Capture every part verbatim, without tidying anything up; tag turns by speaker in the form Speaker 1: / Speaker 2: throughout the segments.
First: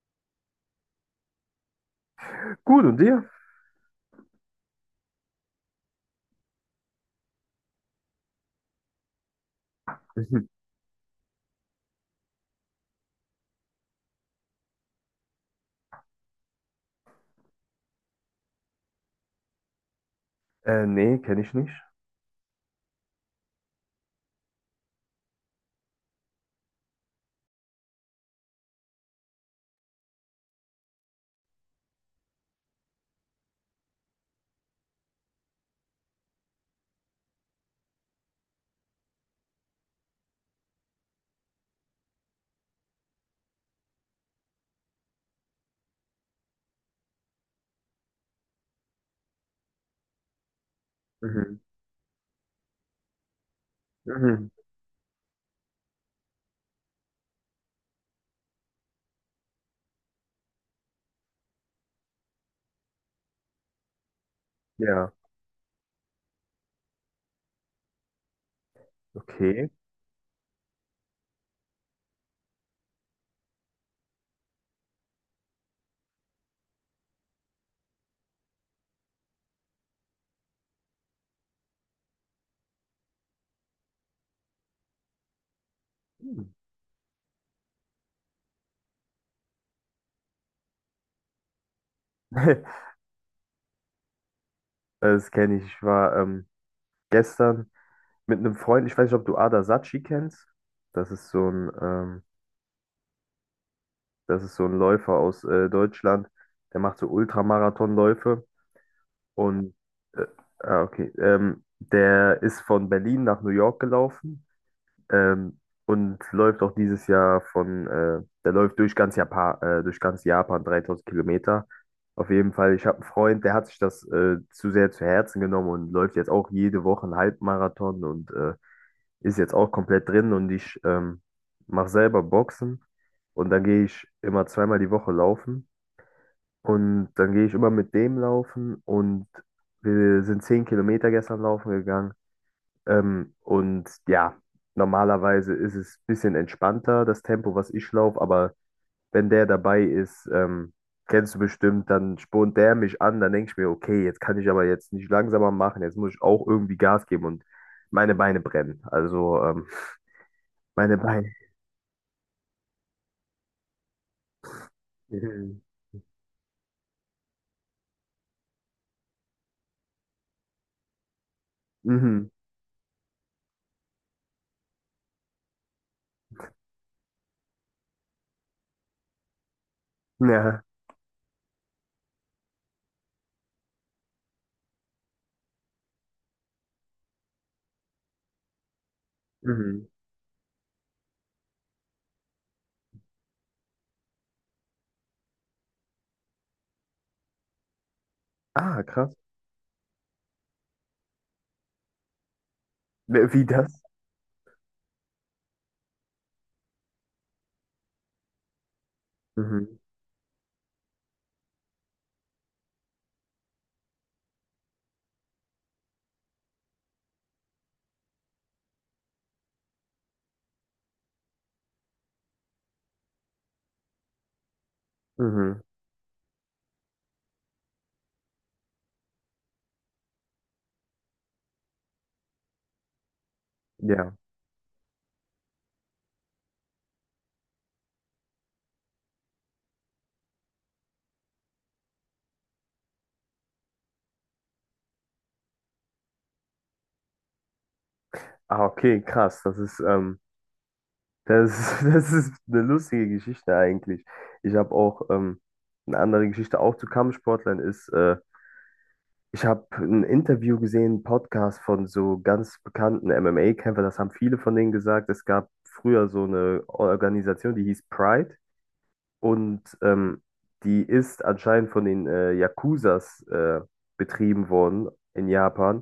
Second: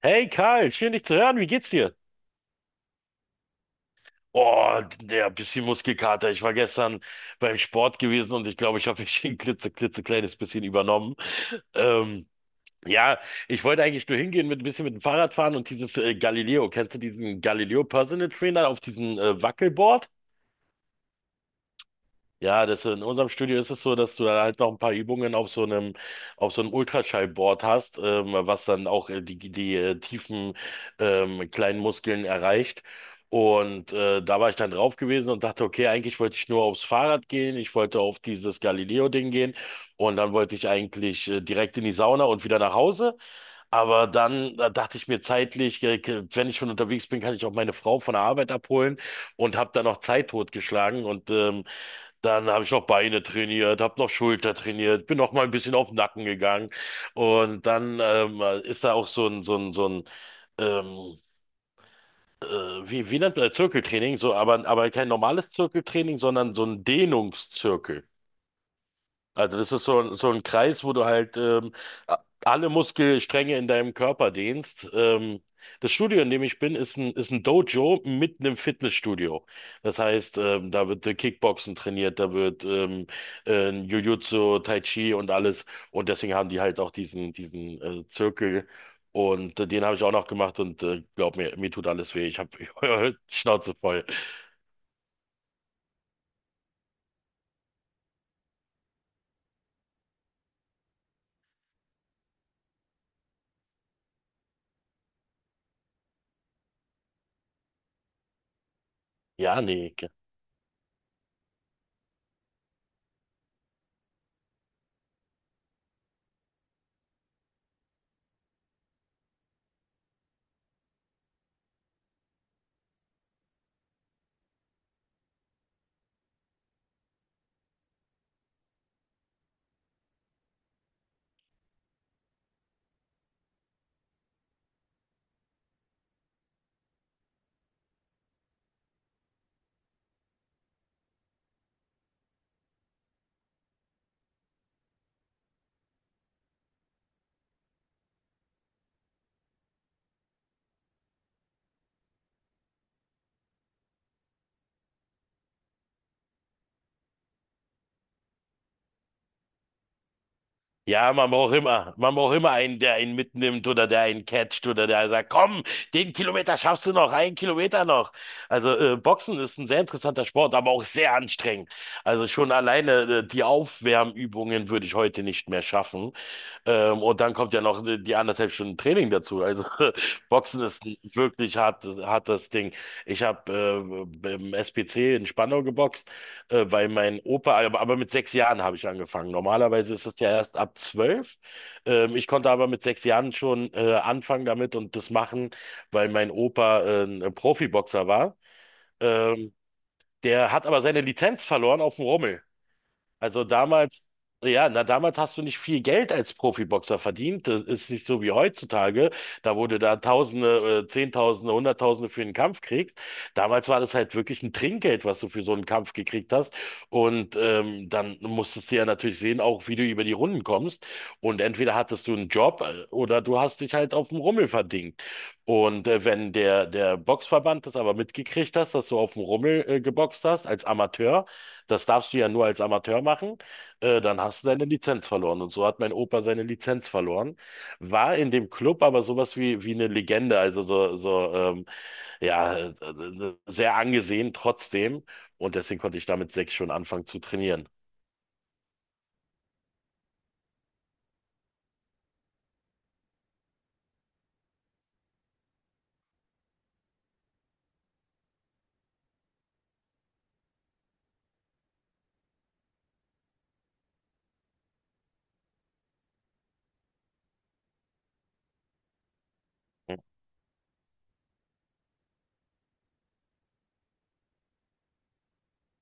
Speaker 1: Hey Karl, schön dich zu hören. Wie geht's dir?
Speaker 2: Gut, und dir?
Speaker 1: Oh, der bisschen Muskelkater. Ich war gestern beim Sport gewesen und ich glaube, ich habe mich ein klitze, klitzekleines
Speaker 2: Mhm.
Speaker 1: bisschen übernommen. Ähm, ja, ich wollte eigentlich nur hingehen mit ein bisschen mit dem Fahrrad fahren und dieses äh, Galileo. Kennst du diesen Galileo Personal Trainer auf diesem äh, Wackelboard?
Speaker 2: Äh, nee, kenne ich nicht.
Speaker 1: Ja, das in unserem Studio ist es so, dass du dann halt noch ein paar Übungen auf so einem, auf so einem Ultraschallboard hast, ähm, was dann auch äh, die, die äh, tiefen ähm, kleinen Muskeln erreicht. Und äh, da war ich dann drauf gewesen und dachte, okay, eigentlich wollte ich nur aufs Fahrrad gehen, ich wollte auf dieses Galileo-Ding gehen und dann wollte ich eigentlich äh, direkt in die Sauna und wieder nach Hause. Aber dann äh, dachte ich mir zeitlich, äh, k- wenn ich schon unterwegs bin, kann ich auch meine Frau von der Arbeit abholen und habe dann noch Zeit totgeschlagen und
Speaker 2: Mhm.
Speaker 1: ähm, dann habe ich noch Beine trainiert, habe noch
Speaker 2: Mhm.
Speaker 1: Schulter trainiert, bin noch mal ein bisschen auf den Nacken gegangen. Und dann ähm, ist da auch so ein, so ein, so ein ähm, äh, wie, wie nennt man das? Zirkeltraining, so, aber, aber kein
Speaker 2: Ja,
Speaker 1: normales Zirkeltraining, sondern so ein Dehnungszirkel. Also
Speaker 2: okay.
Speaker 1: das ist so, ein- so ein Kreis, wo du halt ähm, a- alle Muskelstränge in deinem Körper dehnst. Ähm, das Studio, in dem ich bin, ist ein, ist ein Dojo mitten im Fitnessstudio. Das heißt, ähm, da wird äh, Kickboxen trainiert, da wird ähm, äh, Jiu-Jitsu, Tai Chi und alles. Und deswegen
Speaker 2: Hm.
Speaker 1: haben die halt auch diesen, diesen äh, Zirkel. Und äh, den habe ich auch noch gemacht und äh, glaub mir, mir tut alles weh. Ich habe Schnauze voll.
Speaker 2: Das kenne ich. Ich war ähm, gestern mit einem Freund, ich weiß nicht, ob du Ada Sachi kennst. Das ist so ein, ähm, Das ist so ein Läufer aus äh, Deutschland. Der macht so Ultramarathonläufe.
Speaker 1: Ja,
Speaker 2: Und
Speaker 1: nee.
Speaker 2: äh, ah, okay. Ähm, der ist von Berlin nach New York gelaufen. Ähm, und läuft auch dieses Jahr von, äh, der läuft durch ganz Japan, äh, durch ganz Japan dreitausend Kilometer. Auf jeden Fall, ich habe einen Freund, der hat sich das äh, zu sehr zu Herzen genommen und läuft jetzt auch jede Woche einen Halbmarathon und äh, ist jetzt auch komplett drin. Und ich ähm, mache selber Boxen und dann gehe ich immer zweimal die Woche laufen. Und dann gehe ich immer mit dem laufen und wir sind zehn Kilometer gestern laufen gegangen. Ähm, und ja, normalerweise ist es ein bisschen entspannter, das Tempo, was ich laufe, aber wenn der dabei ist, ähm, kennst du bestimmt, dann spornt der mich an, dann denke ich mir, okay, jetzt kann ich aber jetzt nicht langsamer machen, jetzt muss ich auch irgendwie Gas geben und meine Beine brennen. Also, ähm, meine
Speaker 1: Ja,
Speaker 2: Beine.
Speaker 1: man braucht immer, man braucht immer einen, der einen mitnimmt oder der einen catcht oder der sagt,
Speaker 2: Mhm.
Speaker 1: komm, den Kilometer schaffst du noch, einen Kilometer noch. Also äh, Boxen ist ein sehr interessanter Sport, aber auch sehr anstrengend. Also
Speaker 2: Mhm.
Speaker 1: schon alleine äh, die Aufwärmübungen würde ich heute nicht mehr schaffen. Ähm, und dann kommt ja noch äh, die anderthalb Stunden Training dazu. Also
Speaker 2: Ja.
Speaker 1: Boxen ist ein wirklich hart, hartes Ding. Ich habe äh, im S P C in Spandau geboxt. Äh, weil mein Opa, aber, aber mit sechs Jahren habe ich angefangen.
Speaker 2: Mhm.
Speaker 1: Normalerweise ist es ja erst ab zwölf. Ähm, ich konnte aber mit sechs Jahren schon äh, anfangen damit und das machen, weil mein Opa äh, ein Profiboxer war.
Speaker 2: Ah, krass.
Speaker 1: Ähm, der hat aber seine Lizenz verloren auf dem Rummel.
Speaker 2: Wie
Speaker 1: Also
Speaker 2: wie das?
Speaker 1: damals, ja, na damals hast du nicht viel Geld als Profiboxer verdient. Das ist nicht so wie heutzutage. Da
Speaker 2: Mhm.
Speaker 1: wurde da Tausende, äh, Zehntausende, Hunderttausende für einen Kampf kriegst. Damals war das halt wirklich ein Trinkgeld, was du für so einen Kampf gekriegt hast. Und ähm, dann musstest du ja natürlich sehen, auch wie du über die Runden kommst. Und entweder hattest du einen Job äh, oder du hast dich halt auf dem Rummel verdingt.
Speaker 2: Mhm.
Speaker 1: Und äh, wenn der, der Boxverband das aber mitgekriegt hast, dass du auf dem Rummel äh, geboxt hast als Amateur, das darfst du ja nur als Amateur machen, äh,
Speaker 2: Ja.
Speaker 1: dann hast du deine Lizenz verloren. Und so hat mein Opa seine Lizenz verloren, war in dem Club aber sowas wie, wie eine Legende, also so, so ähm, ja, äh, äh, sehr angesehen trotzdem. Und deswegen konnte ich damit sechs schon anfangen zu trainieren.
Speaker 2: Ah, okay, krass. Das ist, ähm, Das, Das ist eine lustige Geschichte eigentlich. Ich habe auch ähm, eine andere Geschichte auch zu Kampfsportlern ist, äh, ich habe ein Interview gesehen, einen Podcast von so ganz bekannten M M A-Kämpfern, das haben viele von denen gesagt. Es gab früher so eine Organisation, die hieß Pride. Und
Speaker 1: Hm.
Speaker 2: ähm, die ist anscheinend von den äh, Yakuzas äh, betrieben worden in Japan.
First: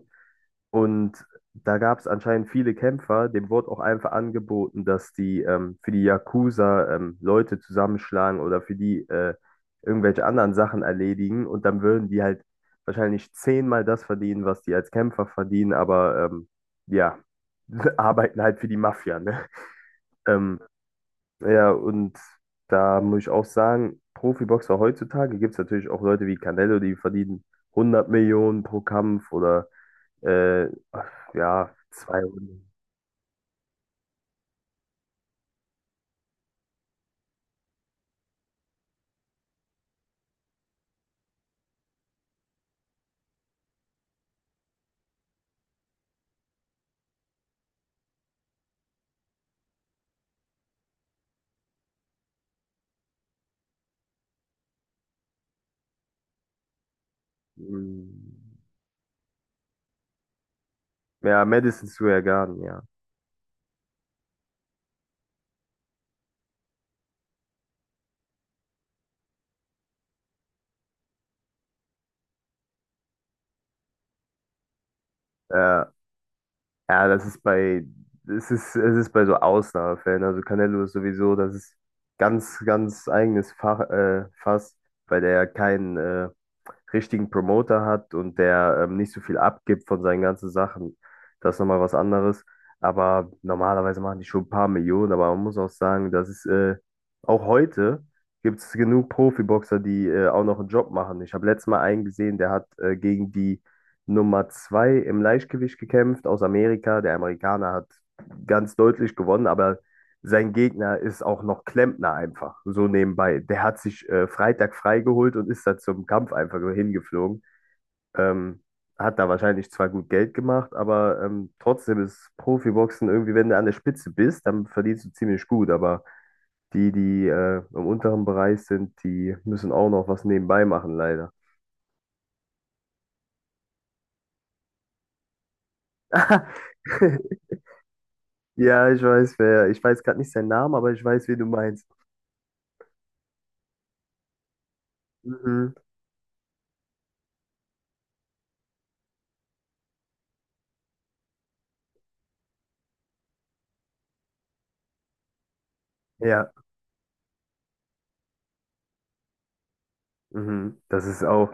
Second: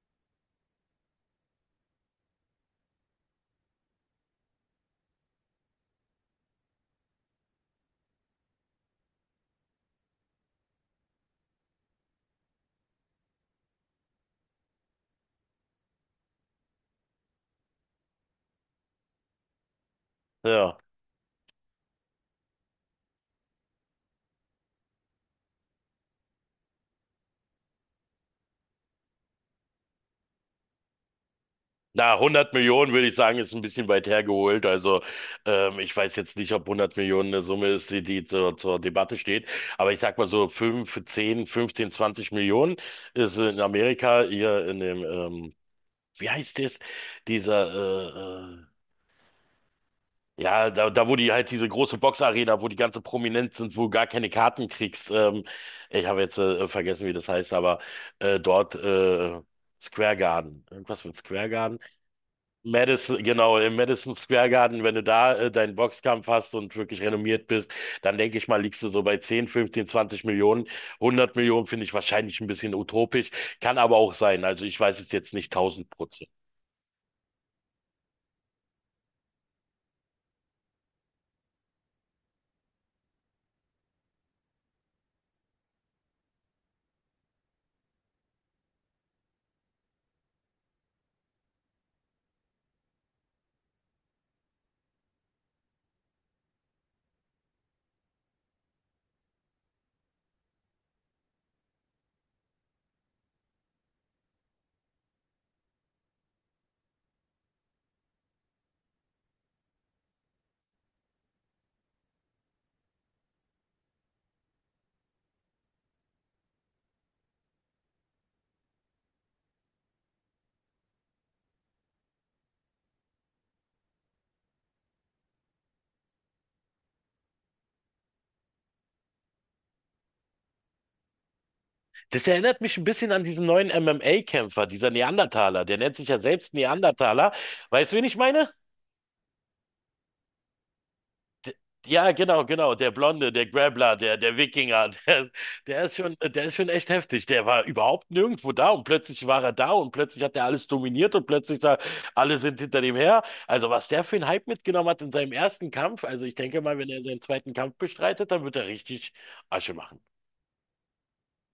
Speaker 2: Und da gab es anscheinend viele Kämpfer. Dem wurde auch einfach angeboten, dass die ähm, für die Yakuza ähm, Leute zusammenschlagen oder für die äh, irgendwelche anderen Sachen erledigen. Und dann würden die halt wahrscheinlich zehnmal das verdienen, was die als Kämpfer verdienen. Aber ähm, ja, arbeiten halt für die Mafia, ne? Ähm,
Speaker 1: Ja.
Speaker 2: ja, und da muss ich auch sagen, Profiboxer heutzutage gibt es natürlich auch Leute wie Canelo, die verdienen hundert Millionen pro Kampf oder äh, ja,
Speaker 1: Na, hundert
Speaker 2: zweihundert.
Speaker 1: Millionen würde ich sagen, ist ein bisschen weit hergeholt. Also ähm, ich weiß jetzt nicht, ob hundert Millionen eine Summe ist, die, die zur, zur Debatte steht. Aber ich sag mal so fünf, zehn, fünfzehn, zwanzig Millionen ist in Amerika hier in dem, ähm, wie heißt das? Dieser, äh, äh, ja, da, da wo die halt diese große Boxarena, wo die ganze Prominenz sind, wo du gar keine Karten kriegst. Ähm, ich habe jetzt äh, vergessen, wie das heißt, aber
Speaker 2: Mm.
Speaker 1: äh, dort äh, Square Garden. Irgendwas mit
Speaker 2: Ja,
Speaker 1: Square
Speaker 2: Madison Square Garden, ja.
Speaker 1: Madison, genau, im Madison Square Garden, wenn du da äh, deinen Boxkampf hast und wirklich renommiert bist, dann denke ich mal, liegst du so bei zehn, fünfzehn, zwanzig Millionen. hundert Millionen finde ich wahrscheinlich ein bisschen utopisch, kann aber auch sein. Also ich weiß es jetzt nicht 1000
Speaker 2: Ja,
Speaker 1: Prozent.
Speaker 2: ja, das ist bei, es ist, es ist bei so Ausnahmefällen. Also Canelo ist sowieso, das ist ganz, ganz eigenes Fach, äh, Fass, weil der ja keinen äh, richtigen Promoter hat und der ähm, nicht so viel abgibt von seinen ganzen Sachen. Das ist nochmal was anderes. Aber normalerweise machen die schon ein paar Millionen, aber man muss auch sagen, das ist äh, auch heute gibt es genug Profiboxer, die äh, auch noch einen Job machen. Ich habe letztes Mal einen gesehen, der hat äh, gegen die Nummer zwei im Leichtgewicht gekämpft aus Amerika. Der Amerikaner hat ganz deutlich gewonnen, aber sein Gegner ist auch noch Klempner einfach, so nebenbei. Der hat sich äh, Freitag freigeholt und ist da zum Kampf einfach hingeflogen. Ähm, Hat da wahrscheinlich zwar gut Geld gemacht, aber ähm, trotzdem ist Profiboxen irgendwie, wenn du an der Spitze bist, dann verdienst du ziemlich gut, aber die, die äh, im unteren Bereich sind, die müssen auch noch was nebenbei machen, leider.
Speaker 1: Das erinnert mich ein bisschen an diesen neuen M M A-Kämpfer, dieser Neandertaler. Der nennt sich ja selbst Neandertaler. Weißt du, wen ich meine?
Speaker 2: Ja, ich weiß, wer. Ich weiß gerade nicht seinen Namen, aber ich weiß, wen du
Speaker 1: D-
Speaker 2: meinst.
Speaker 1: Ja, genau, genau. Der Blonde, der Grappler, der, der Wikinger, der,
Speaker 2: Mhm.
Speaker 1: der ist schon, der ist schon echt heftig. Der war überhaupt nirgendwo da und plötzlich war er da und plötzlich hat er alles dominiert und plötzlich da, alle sind hinter dem her. Also was der für einen Hype mitgenommen hat in seinem ersten Kampf, also ich
Speaker 2: Ja,
Speaker 1: denke mal, wenn er seinen zweiten Kampf bestreitet, dann wird er richtig Asche machen.
Speaker 2: mhm. Das ist auch,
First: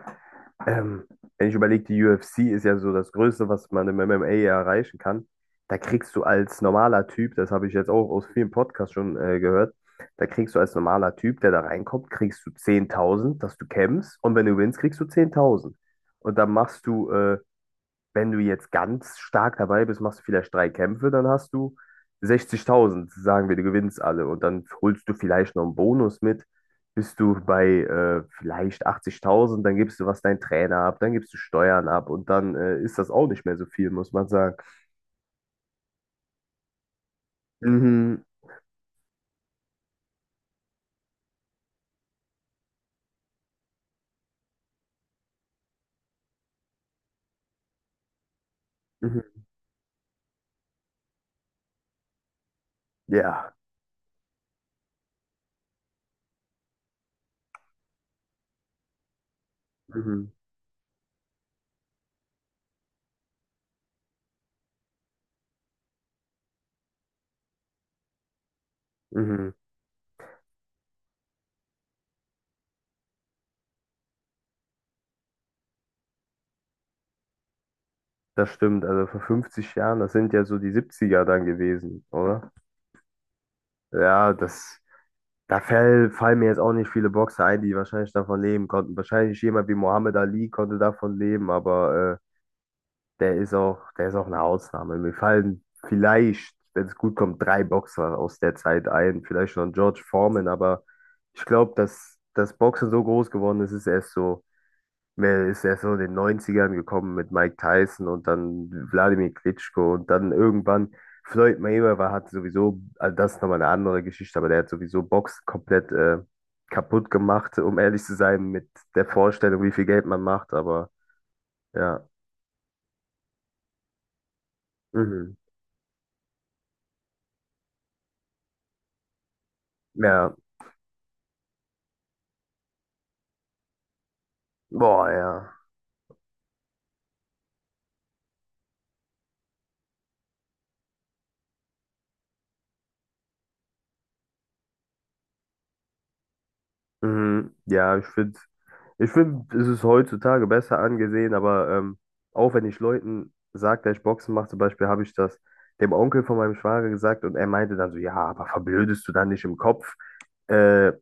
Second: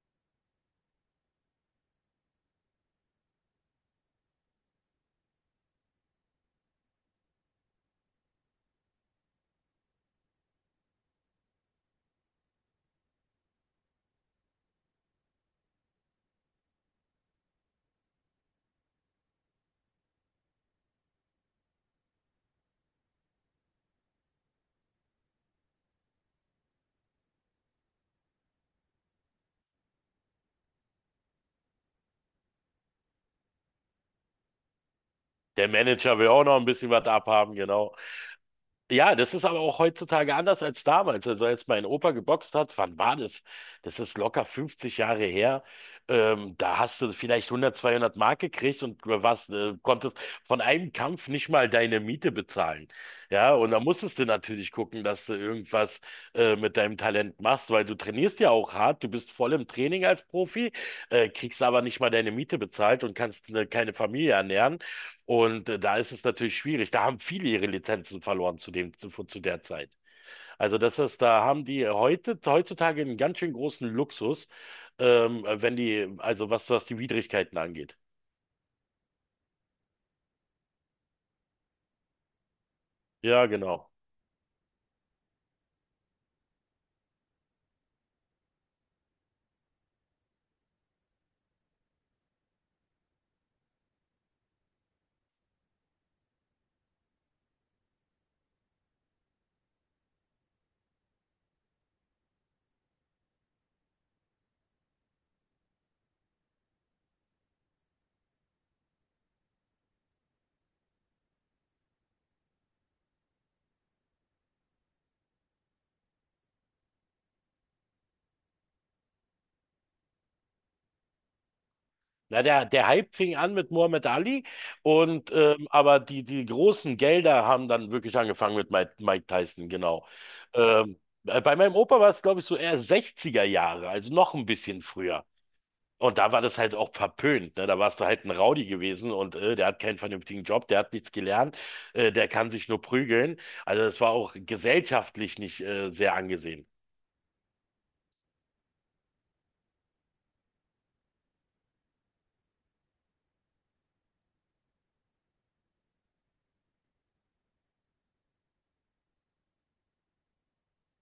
Speaker 2: ähm, wenn ich überlege, die U F C ist ja so das Größte, was man im M M A erreichen kann. Da kriegst du als normaler Typ, das habe ich jetzt auch aus vielen Podcasts schon äh, gehört, da kriegst du als normaler Typ, der da reinkommt, kriegst du zehntausend, dass du kämpfst und wenn du gewinnst, kriegst du zehntausend. Und dann machst du äh, wenn du jetzt ganz stark dabei bist, machst du vielleicht drei Kämpfe, dann hast du sechzigtausend, sagen wir, du gewinnst alle. Und dann holst du vielleicht noch einen Bonus mit, bist du bei äh, vielleicht achtzigtausend, dann gibst du was dein Trainer ab, dann gibst du Steuern ab und dann äh, ist das auch nicht mehr so viel, muss man sagen.
Speaker 1: Der Manager will auch noch ein bisschen was abhaben, genau.
Speaker 2: Mhm,
Speaker 1: Ja, das ist aber auch heutzutage anders als damals. Also als mein Opa geboxt hat, wann war das? Das ist locker fünfzig Jahre her. Ähm, da hast du vielleicht hundert, zweihundert Mark gekriegt und
Speaker 2: mhm,
Speaker 1: was, äh, konntest von einem Kampf nicht mal deine Miete bezahlen.
Speaker 2: ja,
Speaker 1: Ja, und da musstest du natürlich gucken, dass du irgendwas äh, mit deinem Talent machst, weil du trainierst ja auch hart, du bist voll im Training als
Speaker 2: mhm,
Speaker 1: Profi, äh, kriegst aber nicht mal deine Miete bezahlt und kannst ne, keine Familie ernähren. Und äh, da ist es natürlich schwierig. Da haben viele ihre Lizenzen verloren zu dem, zu, zu
Speaker 2: mhm,
Speaker 1: der Zeit. Also das ist, da haben die heute, heutzutage einen ganz schön großen Luxus, ähm, äh, wenn die, also was, was die Widrigkeiten angeht.
Speaker 2: das stimmt. Also vor fünfzig Jahren, das sind ja so die siebziger dann gewesen, oder?
Speaker 1: Ja, genau.
Speaker 2: Ja, das. Da fäll, fallen mir jetzt auch nicht viele Boxer ein, die wahrscheinlich davon leben konnten. Wahrscheinlich jemand wie Muhammad Ali konnte davon leben, aber äh, der ist auch, der ist auch eine Ausnahme. Mir fallen vielleicht, wenn es gut kommt, drei Boxer aus der Zeit ein, vielleicht noch ein George Foreman, aber ich glaube, dass das Boxen so groß geworden ist, ist erst so. Mel ist erst so in den Neunzigern gekommen mit Mike Tyson und dann Wladimir Klitschko und dann irgendwann Floyd Mayweather hat sowieso, also das ist nochmal eine andere Geschichte, aber der hat sowieso Box komplett äh, kaputt gemacht, um ehrlich zu sein, mit der Vorstellung, wie viel Geld man macht, aber ja,
Speaker 1: Na, der, der Hype fing an mit Muhammad Ali und
Speaker 2: mhm.
Speaker 1: ähm, aber die, die großen Gelder haben dann wirklich angefangen mit Mike, Mike Tyson, genau.
Speaker 2: Ja,
Speaker 1: Ähm, äh, bei meinem Opa war es, glaube ich, so eher sechziger Jahre, also noch ein bisschen
Speaker 2: boah,
Speaker 1: früher.
Speaker 2: ja.
Speaker 1: Und da war das halt auch verpönt, ne? Da warst du halt ein Rowdy gewesen und äh, der hat keinen vernünftigen Job, der hat nichts gelernt, äh, der kann sich nur prügeln. Also das war auch gesellschaftlich nicht äh, sehr angesehen.
Speaker 2: Mhm, ja, ich finde, ich find, es ist heutzutage besser angesehen, aber ähm, auch wenn ich Leuten sage, dass ich Boxen mache, zum Beispiel habe ich das dem Onkel von meinem Schwager gesagt und er meinte dann so, ja, aber verblödest du dann nicht im Kopf? Äh,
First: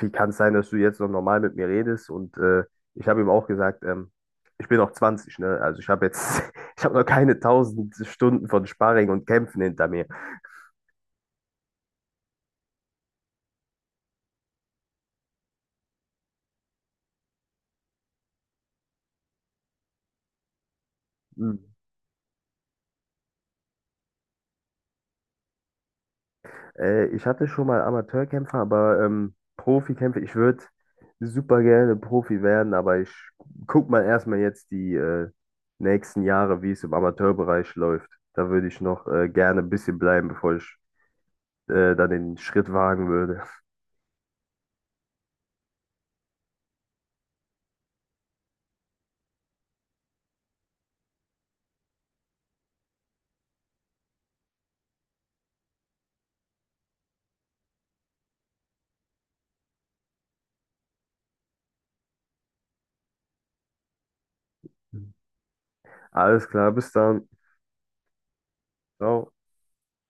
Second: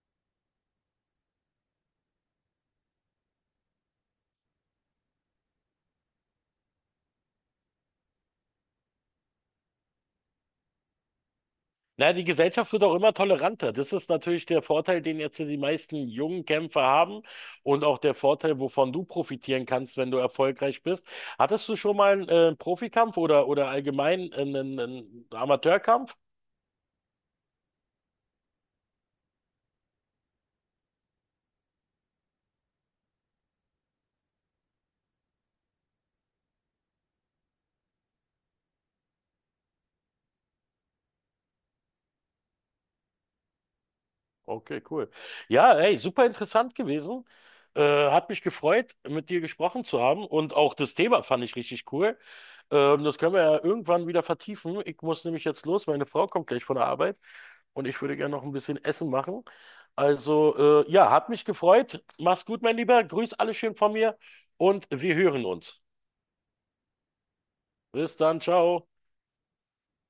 Speaker 2: Wie kann es sein, dass du jetzt noch normal mit mir redest? Und äh, ich habe ihm auch gesagt, ähm, ich bin noch zwanzig, ne? Also ich habe jetzt, ich habe noch keine tausend Stunden von Sparring und Kämpfen hinter mir.
Speaker 1: Naja, die Gesellschaft wird auch immer toleranter. Das ist natürlich der Vorteil, den jetzt die meisten jungen Kämpfer haben und auch der Vorteil, wovon du profitieren kannst, wenn du erfolgreich bist. Hattest du schon mal einen äh, Profikampf oder, oder allgemein einen, einen Amateurkampf?
Speaker 2: Äh, ich hatte schon mal Amateurkämpfer, aber ähm, Profikämpfer, ich würde super gerne Profi werden, aber ich guck mal erstmal jetzt die äh, nächsten Jahre, wie es im Amateurbereich läuft. Da würde ich noch äh, gerne ein bisschen bleiben, bevor ich äh, dann den Schritt wagen würde.
Speaker 1: Okay, cool. Ja, ey, super interessant gewesen. Äh, hat mich gefreut, mit dir gesprochen zu haben und auch das Thema fand ich richtig cool. Ähm, das können wir ja irgendwann wieder vertiefen. Ich muss nämlich jetzt los, meine Frau kommt gleich von der Arbeit und ich würde gerne noch ein bisschen Essen machen. Also, äh, ja, hat mich gefreut. Mach's gut, mein Lieber. Grüß alle schön von mir und wir hören uns.
Speaker 2: Alles klar, bis dann.
Speaker 1: Bis dann, ciao.
Speaker 2: Ciao.